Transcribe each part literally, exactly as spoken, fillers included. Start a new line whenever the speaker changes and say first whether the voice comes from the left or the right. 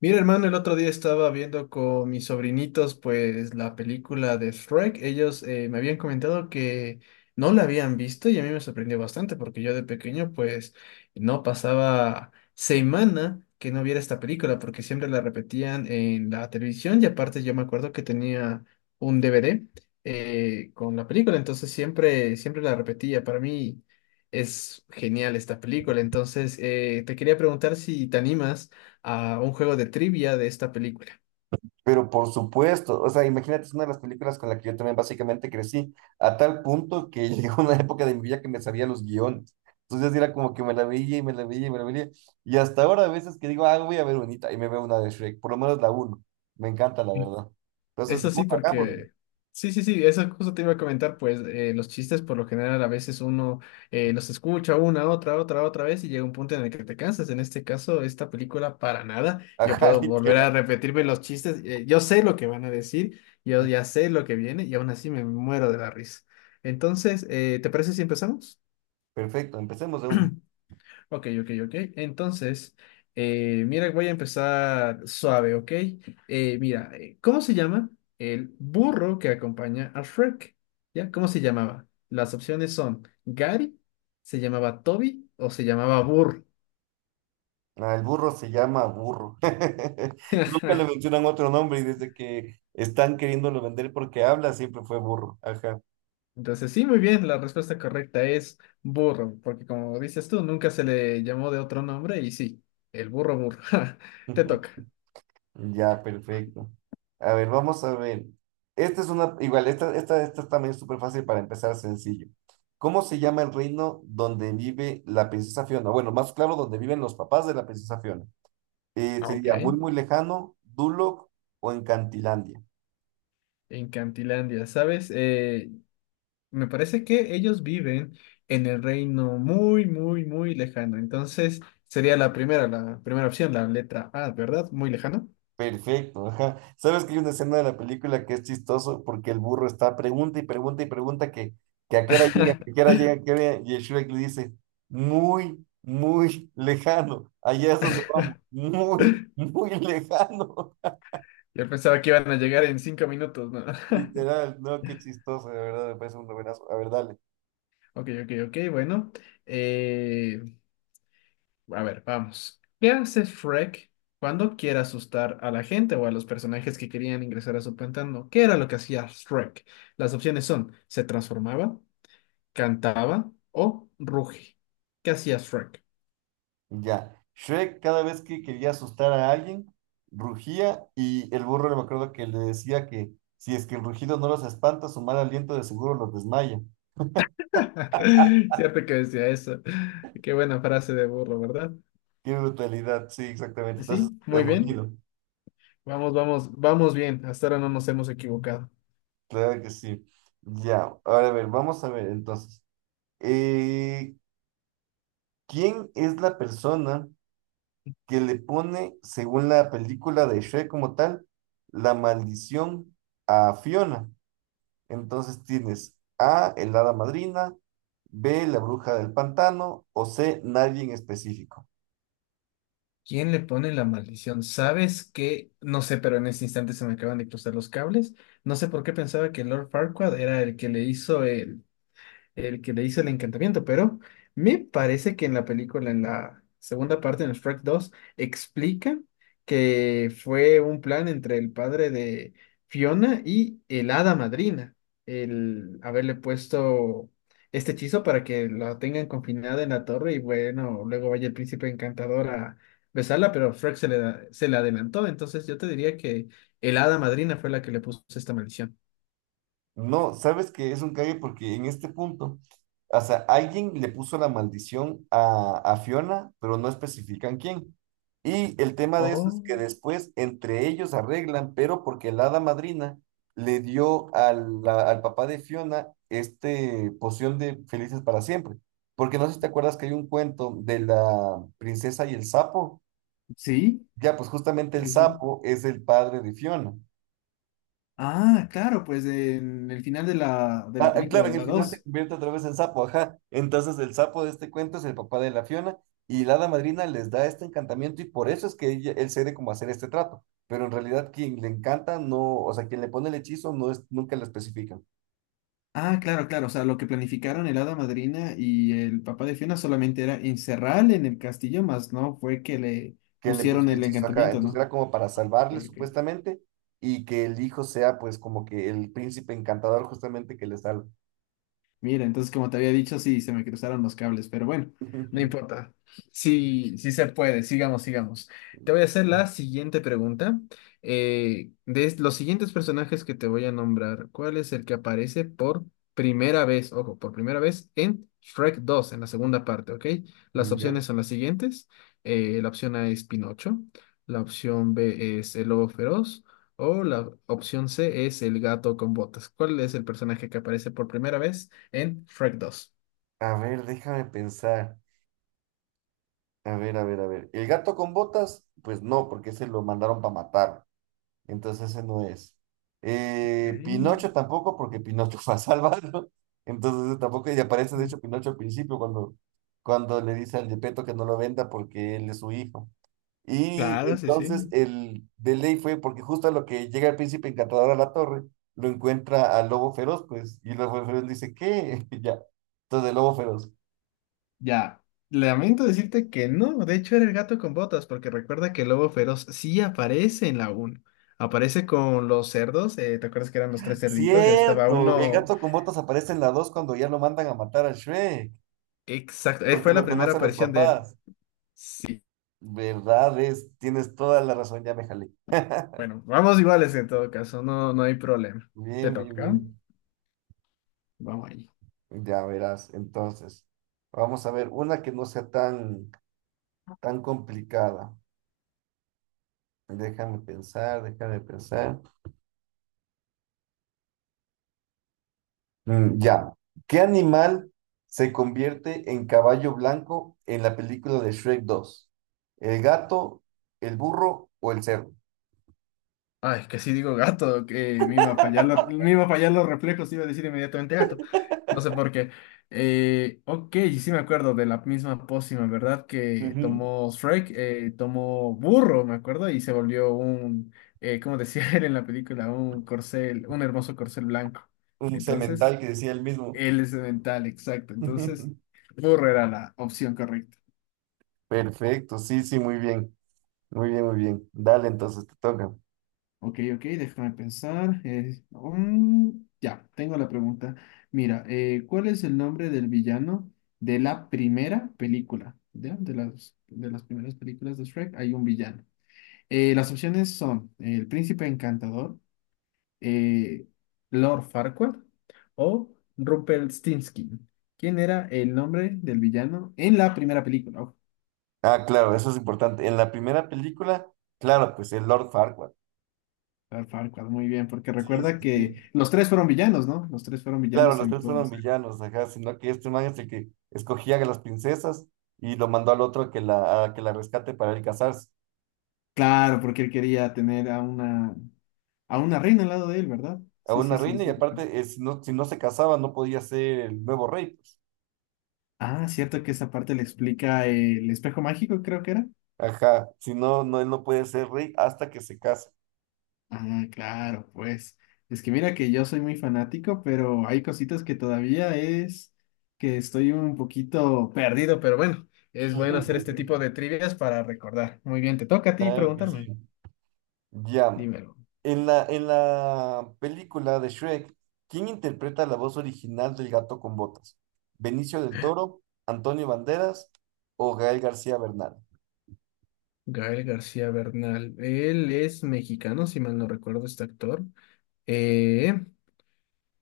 left: Mira, hermano, el otro día estaba viendo con mis sobrinitos, pues, la película de Shrek. Ellos eh, me habían comentado que no la habían visto y a mí me sorprendió bastante porque yo de pequeño, pues, no pasaba semana que no viera esta película porque siempre la repetían en la televisión y aparte yo me acuerdo que tenía un D V D eh, con la película, entonces siempre, siempre la repetía. Para mí es genial esta película, entonces eh, te quería preguntar si te animas a un juego de trivia de esta película.
right: Pero por supuesto, o sea, imagínate, es una de las películas con la que yo también básicamente crecí, a tal punto que llegó una época de mi vida que me sabía los guiones. Entonces era como que me la veía y me la veía y me la veía. Y hasta ahora a veces que digo, ah, voy a ver bonita y me veo una de Shrek, por lo menos la uno. Me encanta, la verdad. Entonces, de
left: Eso
right: una,
left: sí,
right: hagámoslo.
left: porque... Sí, sí, sí, eso justo te iba a comentar, pues eh, los chistes por lo general a veces uno eh, los escucha una, otra, otra, otra vez y llega un punto en el que te cansas. En este caso, esta película para nada. Yo
right: Ajá,
left: puedo volver a
right: literal.
left: repetirme los chistes. Eh, yo sé lo que van a decir, yo ya sé lo que viene y aún así me muero de la risa. Entonces, eh, ¿te parece si empezamos?
right: Perfecto, empecemos de uno.
left: Ok, ok, ok. Entonces, eh, mira, voy a empezar suave, ¿ok? Eh, mira, eh, ¿cómo se llama el burro que acompaña a Shrek? ¿Ya? ¿Cómo se llamaba? Las opciones son Gary, se llamaba Toby o se llamaba Burr.
right: Ah, el burro se llama burro. Nunca le mencionan otro nombre y desde que están queriéndolo vender porque habla, siempre fue burro. Ajá.
left: Entonces, sí, muy bien, la respuesta correcta es burro, porque como dices tú, nunca se le llamó de otro nombre y sí, el burro burro. Te toca.
right: Ya, perfecto. A ver, vamos a ver. Esta es una, igual, esta, esta, esta también es súper fácil para empezar sencillo. ¿Cómo se llama el reino donde vive la princesa Fiona? Bueno, más claro, donde viven los papás de la princesa Fiona. Eh,
left: Ok.
right: sería muy, muy lejano, Duloc o Encantilandia.
left: En Cantilandia, ¿sabes? Eh, Me parece que ellos viven en el reino muy, muy, muy lejano. Entonces, sería la primera, la primera opción, la letra A, ¿verdad? Muy lejano.
right: Perfecto, ajá. ¿Sabes que hay una escena de la película que es chistoso porque el burro está pregunta y pregunta y pregunta que, que a qué hora llega, que a qué hora llega, que a qué hora llega, y el Shrek le dice, muy, muy lejano, allá es donde vamos, muy, muy lejano.
left: Yo pensaba que iban a llegar en cinco minutos, ¿no?
right: Literal, no, qué chistoso, de verdad, me parece un novenazo. A ver, dale.
left: Ok, ok, ok, bueno. Eh, a ver, vamos. ¿Qué hace Shrek cuando quiere asustar a la gente o a los personajes que querían ingresar a su pantano? ¿Qué era lo que hacía Shrek? Las opciones son, se transformaba, cantaba o ruge. ¿Qué hacía Shrek?
right: Ya. Shrek cada vez que quería asustar a alguien, rugía y el burro me acuerdo que le decía que si es que el rugido no los espanta, su mal aliento de seguro los desmaya.
left: Cierto que decía eso. Qué buena frase de burro, ¿verdad?
right: Qué brutalidad, sí, exactamente.
left: Pues
right: Entonces,
left: sí,
right: el
left: muy bien.
right: rugido,
left: Vamos, vamos, vamos bien. Hasta ahora no nos hemos equivocado.
right: claro que sí. Ya, ahora a ver, vamos a ver entonces. Eh, ¿quién es la persona que le pone, según la película de Shrek como tal, la maldición a Fiona? Entonces tienes A, el hada madrina, B, la bruja del pantano o C, nadie en específico.
left: ¿Quién le pone la maldición? ¿Sabes qué? No sé, pero en este instante se me acaban de cruzar los cables. No sé por qué pensaba que Lord Farquaad era el que le hizo el, el que le hizo el encantamiento, pero me parece que en la película, en la segunda parte, en el Shrek dos explica que fue un plan entre el padre de Fiona y el hada madrina, el haberle puesto este hechizo para que la tengan confinada en la torre y bueno, luego vaya el príncipe encantador a besarla, pero Shrek se le, da- se le adelantó, entonces yo te diría que el hada madrina fue la que le puso esta maldición.
right: No, sabes que es un cague porque en este punto, o sea, alguien le puso la maldición a, a Fiona, pero no especifican quién. Y el tema de eso es
left: Oh,
right: que después entre ellos arreglan, pero porque la hada madrina le dio al, la- al papá de Fiona este poción de felices para siempre. Porque no sé si te acuerdas que hay un cuento de la princesa y el sapo.
left: sí,
right: Ya, pues justamente el
left: sí, sí.
right: sapo es el padre de Fiona.
left: Ah, claro, pues en el final de la, de la
right: Ah, ah,
left: película,
right: claro,
left: de
right: que al
left: la
right: final se
left: dos.
right: convierte otra vez en sapo, ajá. Entonces el sapo de este cuento es el papá de la Fiona y la hada madrina les da este encantamiento y por eso es que ella- él cede como a hacer este trato. Pero en realidad quien le encanta no, o sea, quien le pone el hechizo no es, nunca lo especifican.
left: Ah, claro, claro. O sea, lo que planificaron el Hada Madrina y el papá de Fiona solamente era encerrarle en el castillo, más no fue que le
right: Que le puso
left: pusieron
right: el
left: el
right: hechizo, ajá.
left: encantamiento,
right: Entonces
left: ¿no?
right: era como para
left: Ok,
right: salvarle
left: ok.
right: supuestamente y que el hijo sea pues como que el príncipe encantador justamente que le salva.
left: Mira, entonces como te había dicho, sí, se me cruzaron los cables, pero bueno, no importa. Sí, sí se puede, sigamos, sigamos. Te voy a hacer la siguiente pregunta. Eh, de es- los siguientes personajes que te voy a nombrar, ¿cuál es el que aparece por primera vez, ojo, por primera vez en Shrek dos, en la segunda parte, ¿ok? Las
right: Muy
left: opciones
right: bien.
left: son las siguientes. Eh, la opción A es Pinocho, la opción B es el lobo feroz. O la opción C es el gato con botas. ¿Cuál es el personaje que aparece por primera vez en Shrek dos?
right: A ver, déjame pensar. A ver, a ver, a ver. ¿El gato con botas? Pues no, porque ese lo mandaron para matar. Entonces ese no es.
left: Ok.
right: Eh, Pinocho tampoco, porque Pinocho fue a salvarlo. Entonces ese tampoco. Y aparece, de hecho, Pinocho al principio cuando, cuando le dice al Gepetto que no lo venda porque él es su hijo. Y
left: Claro, sí, sí.
right: entonces el de ley fue porque justo a lo que llega el príncipe encantador a la torre, lo encuentra al lobo feroz, pues. Y el lobo feroz dice, ¿qué? Y ya. Entonces el lobo feroz.
left: Ya, lamento decirte que no, de hecho era el gato con botas, porque recuerda que el lobo feroz sí aparece en la uno. Aparece con los cerdos, eh, ¿te acuerdas que eran los tres cerditos? Ya estaba
right: Cierto, el
left: uno,
right: gato con botas aparece en la dos cuando ya lo mandan a matar a Shrek,
left: exacto, eh,
right: porque
left: fue la
right: lo
left: primera
right: conocen los
left: aparición de él.
right: papás.
left: Sí,
right: ¿Verdad? Es, tienes toda la razón, ya me jalé.
left: bueno, vamos iguales en todo caso, no, no hay problema. Te
right: Bien, bien,
left: toca.
right: bien.
left: Vamos ahí.
right: Ya verás. Entonces, vamos a ver una que no sea tan, tan complicada. Déjame pensar, déjame pensar. Mm, ya. ¿Qué animal se convierte en caballo blanco en la película de Shrek dos? ¿El gato, el burro o el cerdo?
left: Ay, que si digo gato, que me iba a fallar, lo- me iba a fallar los reflejos, iba a decir inmediatamente gato. No sé por qué. Eh, ok, sí me acuerdo de la misma pócima, ¿verdad? Que
right: Ujú.
left: tomó Shrek, eh, tomó burro, me acuerdo, y se volvió un, eh, como decía él en la película, un corcel, un hermoso corcel blanco.
right: Un
left: Entonces,
right: semental que decía él mismo.
left: él es mental, exacto. Entonces, burro era la opción correcta.
right: Perfecto, sí, sí, muy bien, muy bien, muy bien. Dale, entonces te toca.
left: Ok, ok, déjame pensar. Eh, mm, ya, tengo la pregunta. Mira, eh, ¿cuál es el nombre del villano de la primera película? ¿Ya? De las, de las primeras películas de Shrek hay un villano. Eh, las opciones son eh, el príncipe encantador, eh, Lord Farquaad o Rumpelstiltskin. ¿Quién era el nombre del villano en la primera película? Oh,
right: Ah, claro, eso es importante. En la primera película, claro, pues el Lord Farquaad.
left: Lord Farquaad, muy bien, porque
right: Sí, sí,
left: recuerda
right: sí.
left: que los tres fueron villanos, ¿no? Los tres fueron
right: Claro,
left: villanos
right: los tres fueron
left: entonces.
right: villanos, ajá, sino que este man es el que escogía a las princesas y lo mandó al otro a que la, a que la rescate para él casarse,
left: Claro, porque él quería tener a una, a una reina al lado de él, ¿verdad?
right: a
left: Sí, sí,
right: una
left: sí,
right: reina, y
left: sí.
right: aparte, eh, si no, si no se casaba, no podía ser el nuevo rey, pues.
left: Ah, cierto que esa parte le explica el espejo mágico, creo que era.
right: Ajá, si no, no, él no puede ser rey hasta que se case.
left: Ah, claro, pues. Es que mira que yo soy muy fanático, pero hay cositas que todavía es que estoy un poquito perdido, pero bueno, es bueno hacer este tipo de trivias para recordar. Muy bien, te toca a ti
right: Claro que sí.
left: preguntarme.
right: Ya.
left: Dímelo.
right: En la, en la película de Shrek, ¿quién interpreta la voz original del gato con botas? ¿Benicio del Toro, Antonio Banderas o Gael García Bernal?
left: Gael García Bernal, él es mexicano, si mal no recuerdo, este actor. Eh,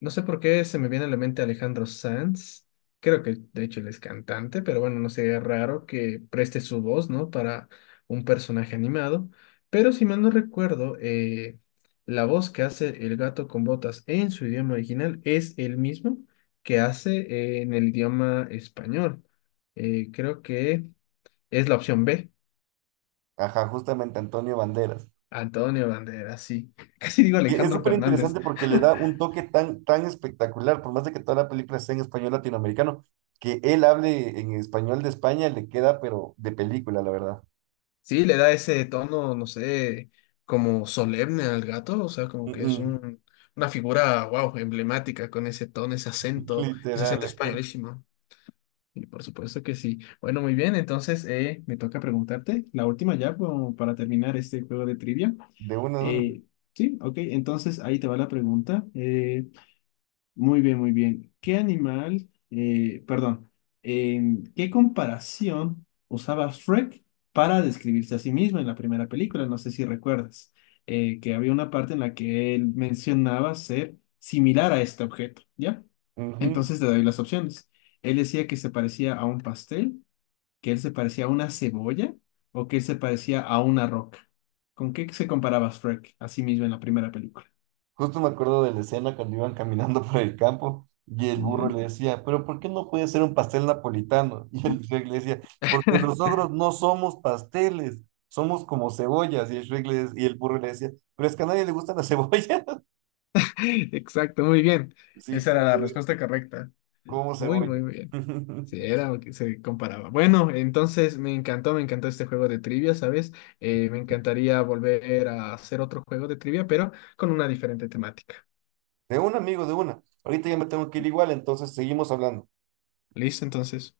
left: No sé por qué se me viene a la mente Alejandro Sanz. Creo que de hecho él es cantante, pero bueno, no sería raro que preste su voz, ¿no? Para un personaje animado. Pero si mal no recuerdo, eh, la voz que hace el gato con botas en su idioma original es el mismo que hace eh, en el idioma español. Eh, creo que es la opción B.
right: Ajá, justamente Antonio Banderas.
left: Antonio Banderas, sí. Casi digo
right: Y es
left: Alejandro
right: súper
left: Fernández.
right: interesante porque le da un toque tan, tan espectacular, por más de que toda la película sea en español latinoamericano, que él hable en español de España le queda, pero de película, la verdad.
left: Sí, le da ese tono, no sé, como solemne al gato, o sea, como
right: Mm,
left: que es
right: mm.
left: un, una figura, wow, emblemática con ese tono, ese acento, ese
right: Literal,
left: acento
right: ajá.
left: españolísimo. Y por supuesto que sí. Bueno, muy bien, entonces eh, me toca preguntarte, la última ya como para terminar este juego de trivia.
right: De uno a uno.
left: Eh, sí, ok, entonces ahí te va la pregunta. Eh, muy bien, muy bien. ¿Qué animal, eh, perdón, em, qué comparación usaba Shrek para describirse a sí mismo en la primera película? No sé si recuerdas, eh, que había una parte en la que él mencionaba ser similar a este objeto, ¿ya?
right: Ujú.
left: Entonces te doy las opciones. Él decía que se parecía a un pastel, que él se parecía a una cebolla o que él se parecía a una roca. ¿Con qué se comparaba Shrek a sí mismo en la primera película?
right: Justo me acuerdo de la escena cuando iban caminando por el campo y el burro
left: ¿Ya?
right: le decía, pero ¿por qué no puede ser un pastel napolitano? Y el Shrek le decía, porque los ogros no somos pasteles, somos como cebollas. Y el Shrek le, y el burro le decía, pero es que a nadie le gustan las cebollas.
left: Exacto, muy bien.
right: Sí,
left: Esa era la respuesta
right: exactamente,
left: correcta.
right: como
left: Muy,
right: cebolla.
left: muy bien.
right: De
left: Sí, era lo que se comparaba. Bueno, entonces me encantó, me encantó este juego de trivia, ¿sabes? Eh, me encantaría volver a hacer otro juego de trivia, pero con una diferente temática.
right: un amigo, de una. Ahorita ya me tengo que ir igual, entonces seguimos hablando.
left: ¿Listo? Entonces.